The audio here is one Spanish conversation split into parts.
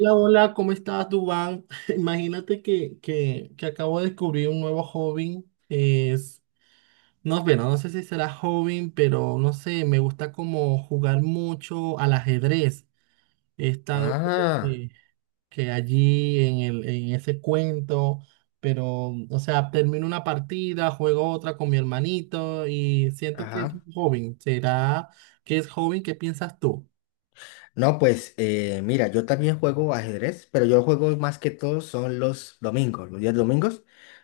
Hola, hola, ¿cómo estás, Dubán? Imagínate que acabo de descubrir un nuevo hobby. Es, no, bueno, no sé si será hobby, pero no sé, me gusta como jugar mucho al ajedrez. He estado como Ah, que, que allí en ese cuento, pero, o sea, termino una partida, juego otra con mi hermanito y siento que es un ajá. hobby. ¿Será que es hobby? ¿Qué piensas tú? No, pues mira, yo también juego ajedrez, pero yo juego más que todo son los domingos, los días domingos,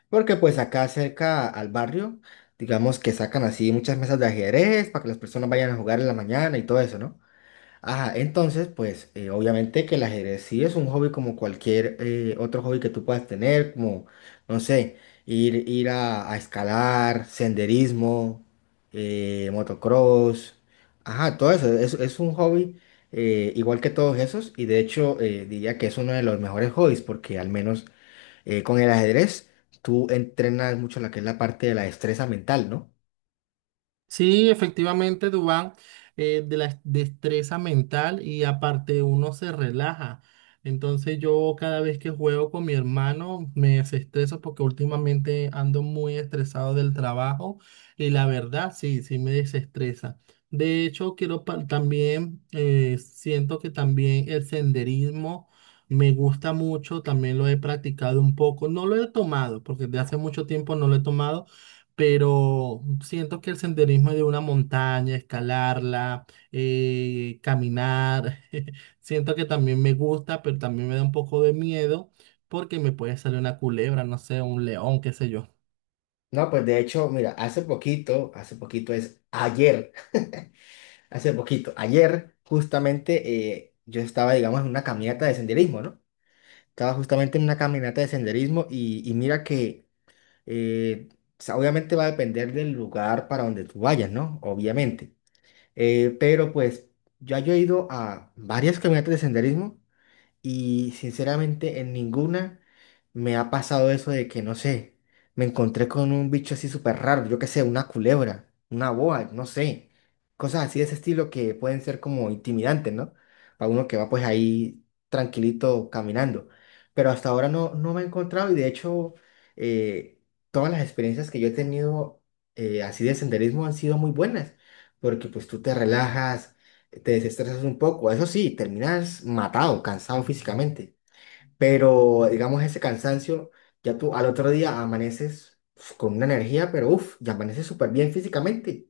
porque pues acá cerca al barrio, digamos que sacan así muchas mesas de ajedrez para que las personas vayan a jugar en la mañana y todo eso, ¿no? Ajá, entonces, pues obviamente que el ajedrez sí es un hobby como cualquier otro hobby que tú puedas tener, como, no sé, ir a escalar, senderismo, motocross, ajá, todo eso, es un hobby igual que todos esos y de hecho diría que es uno de los mejores hobbies porque al menos con el ajedrez tú entrenas mucho la que es la parte de la destreza mental, ¿no? Sí, efectivamente, Dubán, de la destreza mental y aparte uno se relaja. Entonces yo cada vez que juego con mi hermano me desestreso porque últimamente ando muy estresado del trabajo y la verdad sí, sí me desestresa. De hecho, también, siento que también el senderismo me gusta mucho, también lo he practicado un poco, no lo he tomado porque de hace mucho tiempo no lo he tomado, pero siento que el senderismo de una montaña, escalarla, caminar, siento que también me gusta, pero también me da un poco de miedo porque me puede salir una culebra, no sé, un león, qué sé yo. No, pues de hecho, mira, hace poquito es ayer. Hace poquito, ayer justamente yo estaba, digamos, en una caminata de senderismo, ¿no? Estaba justamente en una caminata de senderismo y mira que eh, o sea, obviamente va a depender del lugar para donde tú vayas, ¿no? Obviamente. Pero pues ya yo he ido a varias caminatas de senderismo y sinceramente en ninguna me ha pasado eso de que, no sé, me encontré con un bicho así súper raro, yo qué sé, una culebra, una boa, no sé. Cosas así de ese estilo que pueden ser como intimidantes, ¿no? Para uno que va pues ahí tranquilito caminando. Pero hasta ahora no, no me he encontrado y de hecho eh, todas las experiencias que yo he tenido así de senderismo han sido muy buenas. Porque pues tú te relajas te desestresas un poco. Eso sí, terminas matado, cansado físicamente. Pero digamos ese cansancio, ya tú al otro día amaneces con una energía, pero ya amaneces súper bien físicamente.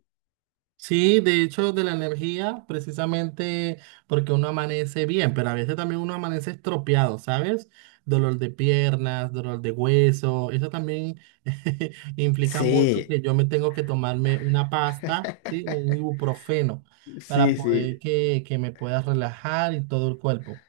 Sí, de hecho, de la energía, precisamente porque uno amanece bien, pero a veces también uno amanece estropeado, ¿sabes? Dolor de piernas, dolor de hueso, eso también implica mucho Sí, que yo me tengo que tomarme una pasta, ¿sí? Un ibuprofeno para sí, sí. poder que me pueda relajar y todo el cuerpo.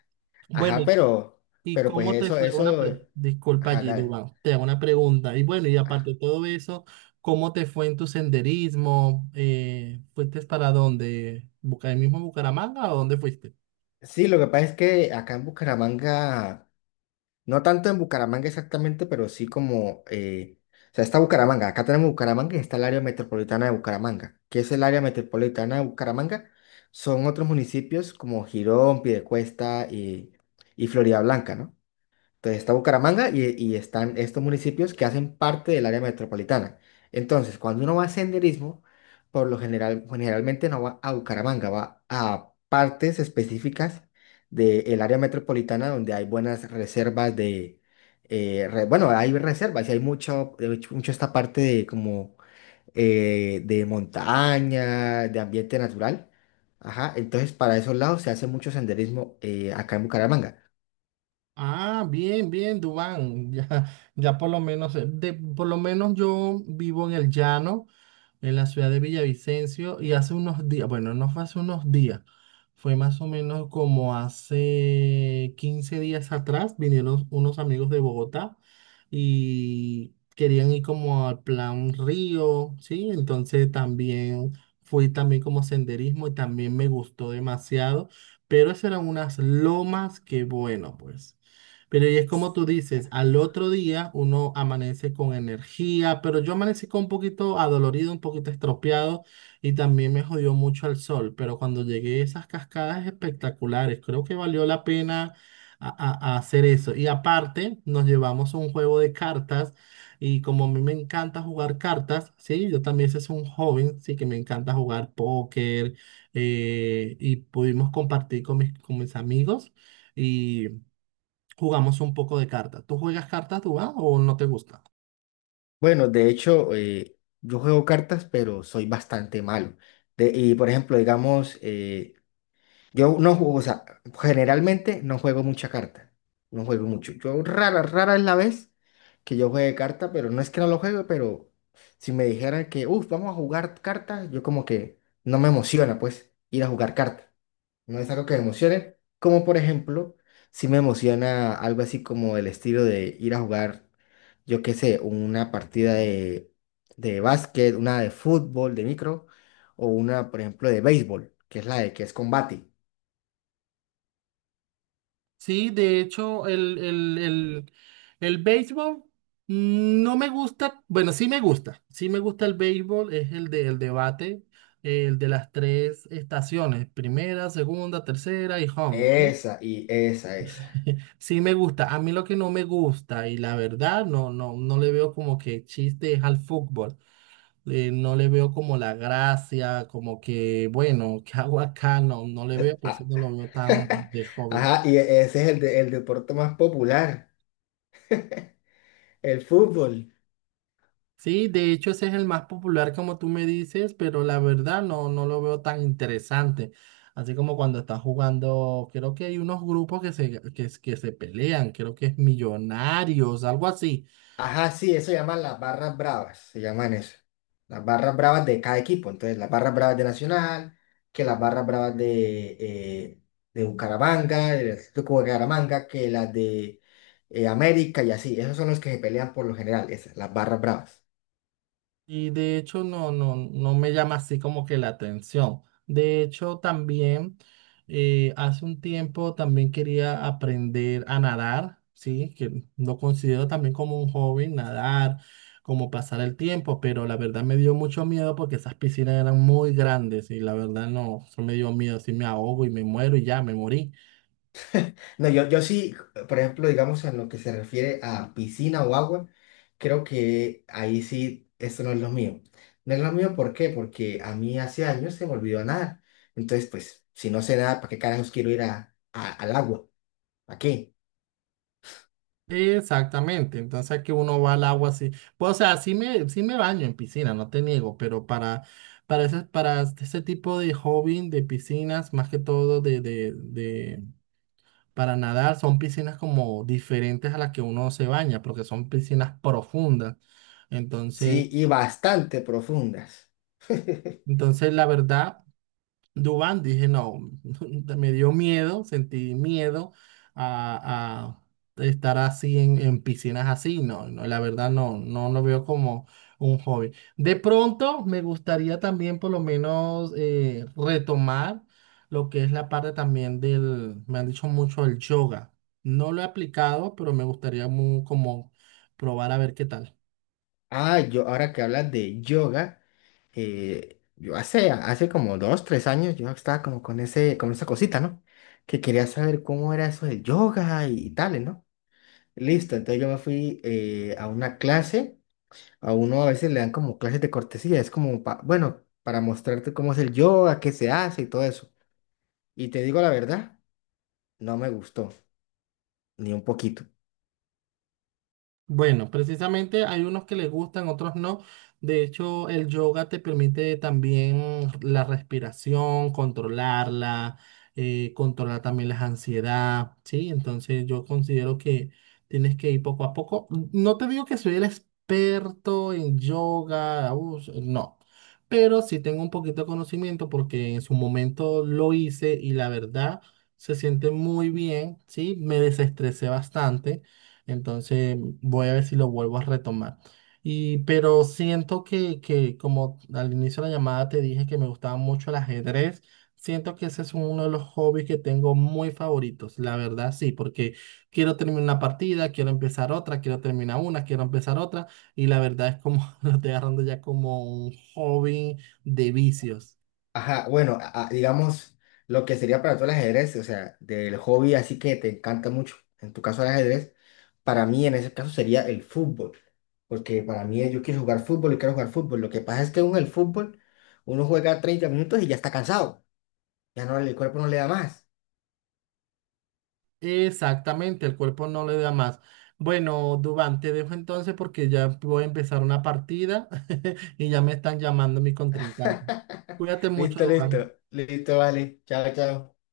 Bueno, Ajá, ¿y pero pues cómo te fue una eso, pre... Disculpa ajá, allí, dale. Dubán, te hago una pregunta. Y bueno, y aparte de todo eso, ¿cómo te fue en tu senderismo? ¿Fuiste para dónde? Ahí mismo en Bucaramanga o dónde fuiste? Sí, lo que pasa es que acá en Bucaramanga. No tanto en Bucaramanga exactamente, pero sí como, o sea, está Bucaramanga, acá tenemos Bucaramanga y está el área metropolitana de Bucaramanga. ¿Qué es el área metropolitana de Bucaramanga? Son otros municipios como Girón, Piedecuesta y Floridablanca, ¿no? Entonces está Bucaramanga y están estos municipios que hacen parte del área metropolitana. Entonces, cuando uno va a senderismo, por lo general, generalmente no va a Bucaramanga, va a partes específicas del área metropolitana donde hay buenas reservas de, bueno, hay reservas y hay mucho, de mucho esta parte de como de montaña, de ambiente natural. Ajá, entonces para esos lados se hace mucho senderismo acá en Bucaramanga. Ah, bien, bien, Dubán. Ya, ya por lo menos, por lo menos yo vivo en el llano, en la ciudad de Villavicencio, y hace unos días, bueno, no fue hace unos días, fue más o menos como hace 15 días atrás, vinieron unos amigos de Bogotá y querían ir como al plan Río, ¿sí? Entonces también fui también como senderismo y también me gustó demasiado, pero esas eran unas lomas que bueno, pues. Pero y es como tú dices, al otro día uno amanece con energía, pero yo amanecí con un poquito adolorido, un poquito estropeado y también me jodió mucho el sol. Pero cuando llegué a esas cascadas espectaculares, creo que valió la pena a hacer eso. Y aparte, nos llevamos un juego de cartas y como a mí me encanta jugar cartas, sí, yo también ese es un joven, sí, que me encanta jugar póker, y pudimos compartir con con mis amigos. Y jugamos un poco de cartas. ¿Tú juegas cartas, Dubán, o no te gusta? Bueno, de hecho, yo juego cartas, pero soy bastante malo. Y por ejemplo, digamos, yo no juego, o sea, generalmente no juego mucha carta. No juego mucho. Yo rara es la vez que yo juegue carta, pero no es que no lo juegue, pero si me dijeran que, uff, vamos a jugar cartas, yo como que no me emociona, pues, ir a jugar cartas. No es algo que me emocione, como por ejemplo, si me emociona algo así como el estilo de ir a jugar, yo qué sé, de básquet, una de fútbol, de micro, o una, por ejemplo, de béisbol, que es la de que es combate. Sí, de hecho, el béisbol no me gusta, bueno, sí me gusta el béisbol, es el del debate, el de las tres estaciones, primera, segunda, tercera y home, ¿sí? Esa. Sí me gusta, a mí lo que no me gusta y la verdad no, no, no le veo como que chiste es al fútbol. Eh, no le veo como la gracia, como que, bueno, ¿qué hago acá? No, no le veo, por eso Ah, no lo veo tan de hobby. Ajá, y e- ese es el, de- el deporte más popular, el fútbol. Sí, de hecho ese es el más popular como tú me dices, pero la verdad no, no lo veo tan interesante. Así como cuando estás jugando, creo que hay unos grupos que se pelean, creo que es Millonarios, algo así. Ajá, sí, eso se llaman las barras bravas, se llaman eso. Las barras bravas de cada equipo. Entonces, las barras bravas de Nacional, que las barras bravas de Bucaramanga, del Atlético de Bucaramanga, que las de América y así. Esos son los que se pelean por lo general, esas, las barras bravas. Y de hecho no, no, no me llama así como que la atención. De hecho también, hace un tiempo también quería aprender a nadar, ¿sí? Que lo considero también como un hobby, nadar, como pasar el tiempo, pero la verdad me dio mucho miedo porque esas piscinas eran muy grandes y la verdad no, eso me dio miedo, si me ahogo y me muero y ya, me morí. No, yo sí, por ejemplo, digamos en lo que se refiere a piscina o agua, creo que ahí sí, esto no es lo mío. No es lo mío, ¿por qué? Porque a mí hace años se me olvidó nadar. Entonces, pues, si no sé nada, ¿para qué carajos quiero ir al agua? ¿Para qué? Exactamente, entonces aquí uno va al agua así, pues, o sea, sí me baño en piscina, no te niego, pero para ese tipo de hobby de piscinas, más que todo para nadar, son piscinas como diferentes a las que uno se baña, porque son piscinas profundas, entonces, Sí, y bastante profundas. entonces la verdad. Dubán, dije, no, me dio miedo, sentí miedo a, a estar así en piscinas así, no, no, la verdad no, no lo veo como un hobby. De pronto me gustaría también por lo menos, retomar lo que es la parte también del, me han dicho mucho el yoga. No lo he aplicado, pero me gustaría como probar a ver qué tal. Ah, yo, ahora que hablas de yoga, hace como dos, tres años yo estaba como con ese, con esa cosita, ¿no? Que quería saber cómo era eso del yoga y, tales, ¿no? Listo, entonces yo me fui a una clase, a uno a veces le dan como clases de cortesía, es como, bueno, para mostrarte cómo es el yoga, qué se hace y todo eso. Y te digo la verdad, no me gustó, ni un poquito. Bueno, precisamente hay unos que les gustan, otros no. De hecho, el yoga te permite también la respiración, controlarla, controlar también la ansiedad, ¿sí? Entonces yo considero que tienes que ir poco a poco. No te digo que soy el experto en yoga, no, pero sí tengo un poquito de conocimiento porque en su momento lo hice y la verdad se siente muy bien, ¿sí? Me desestresé bastante. Entonces voy a ver si lo vuelvo a retomar. Y, pero siento que como al inicio de la llamada te dije que me gustaba mucho el ajedrez, siento que ese es uno de los hobbies que tengo muy favoritos, la verdad sí, porque quiero terminar una partida, quiero empezar otra, quiero terminar una, quiero empezar otra, y la verdad es como lo estoy agarrando ya como un hobby de vicios. Ajá, bueno, digamos, lo que sería para tú el ajedrez, o sea, del hobby así que te encanta mucho, en tu caso el ajedrez, para mí en ese caso sería el fútbol, porque para mí yo quiero jugar fútbol y quiero jugar fútbol. Lo que pasa es que uno en el fútbol, uno juega 30 minutos y ya está cansado. Ya no, el cuerpo no le da más. Exactamente, el cuerpo no le da más. Bueno, Dubán, te dejo entonces porque ya voy a empezar una partida y ya me están llamando mi contrincante. Cuídate mucho, Listo, listo. Dubán. Listo, vale. Chao, chao.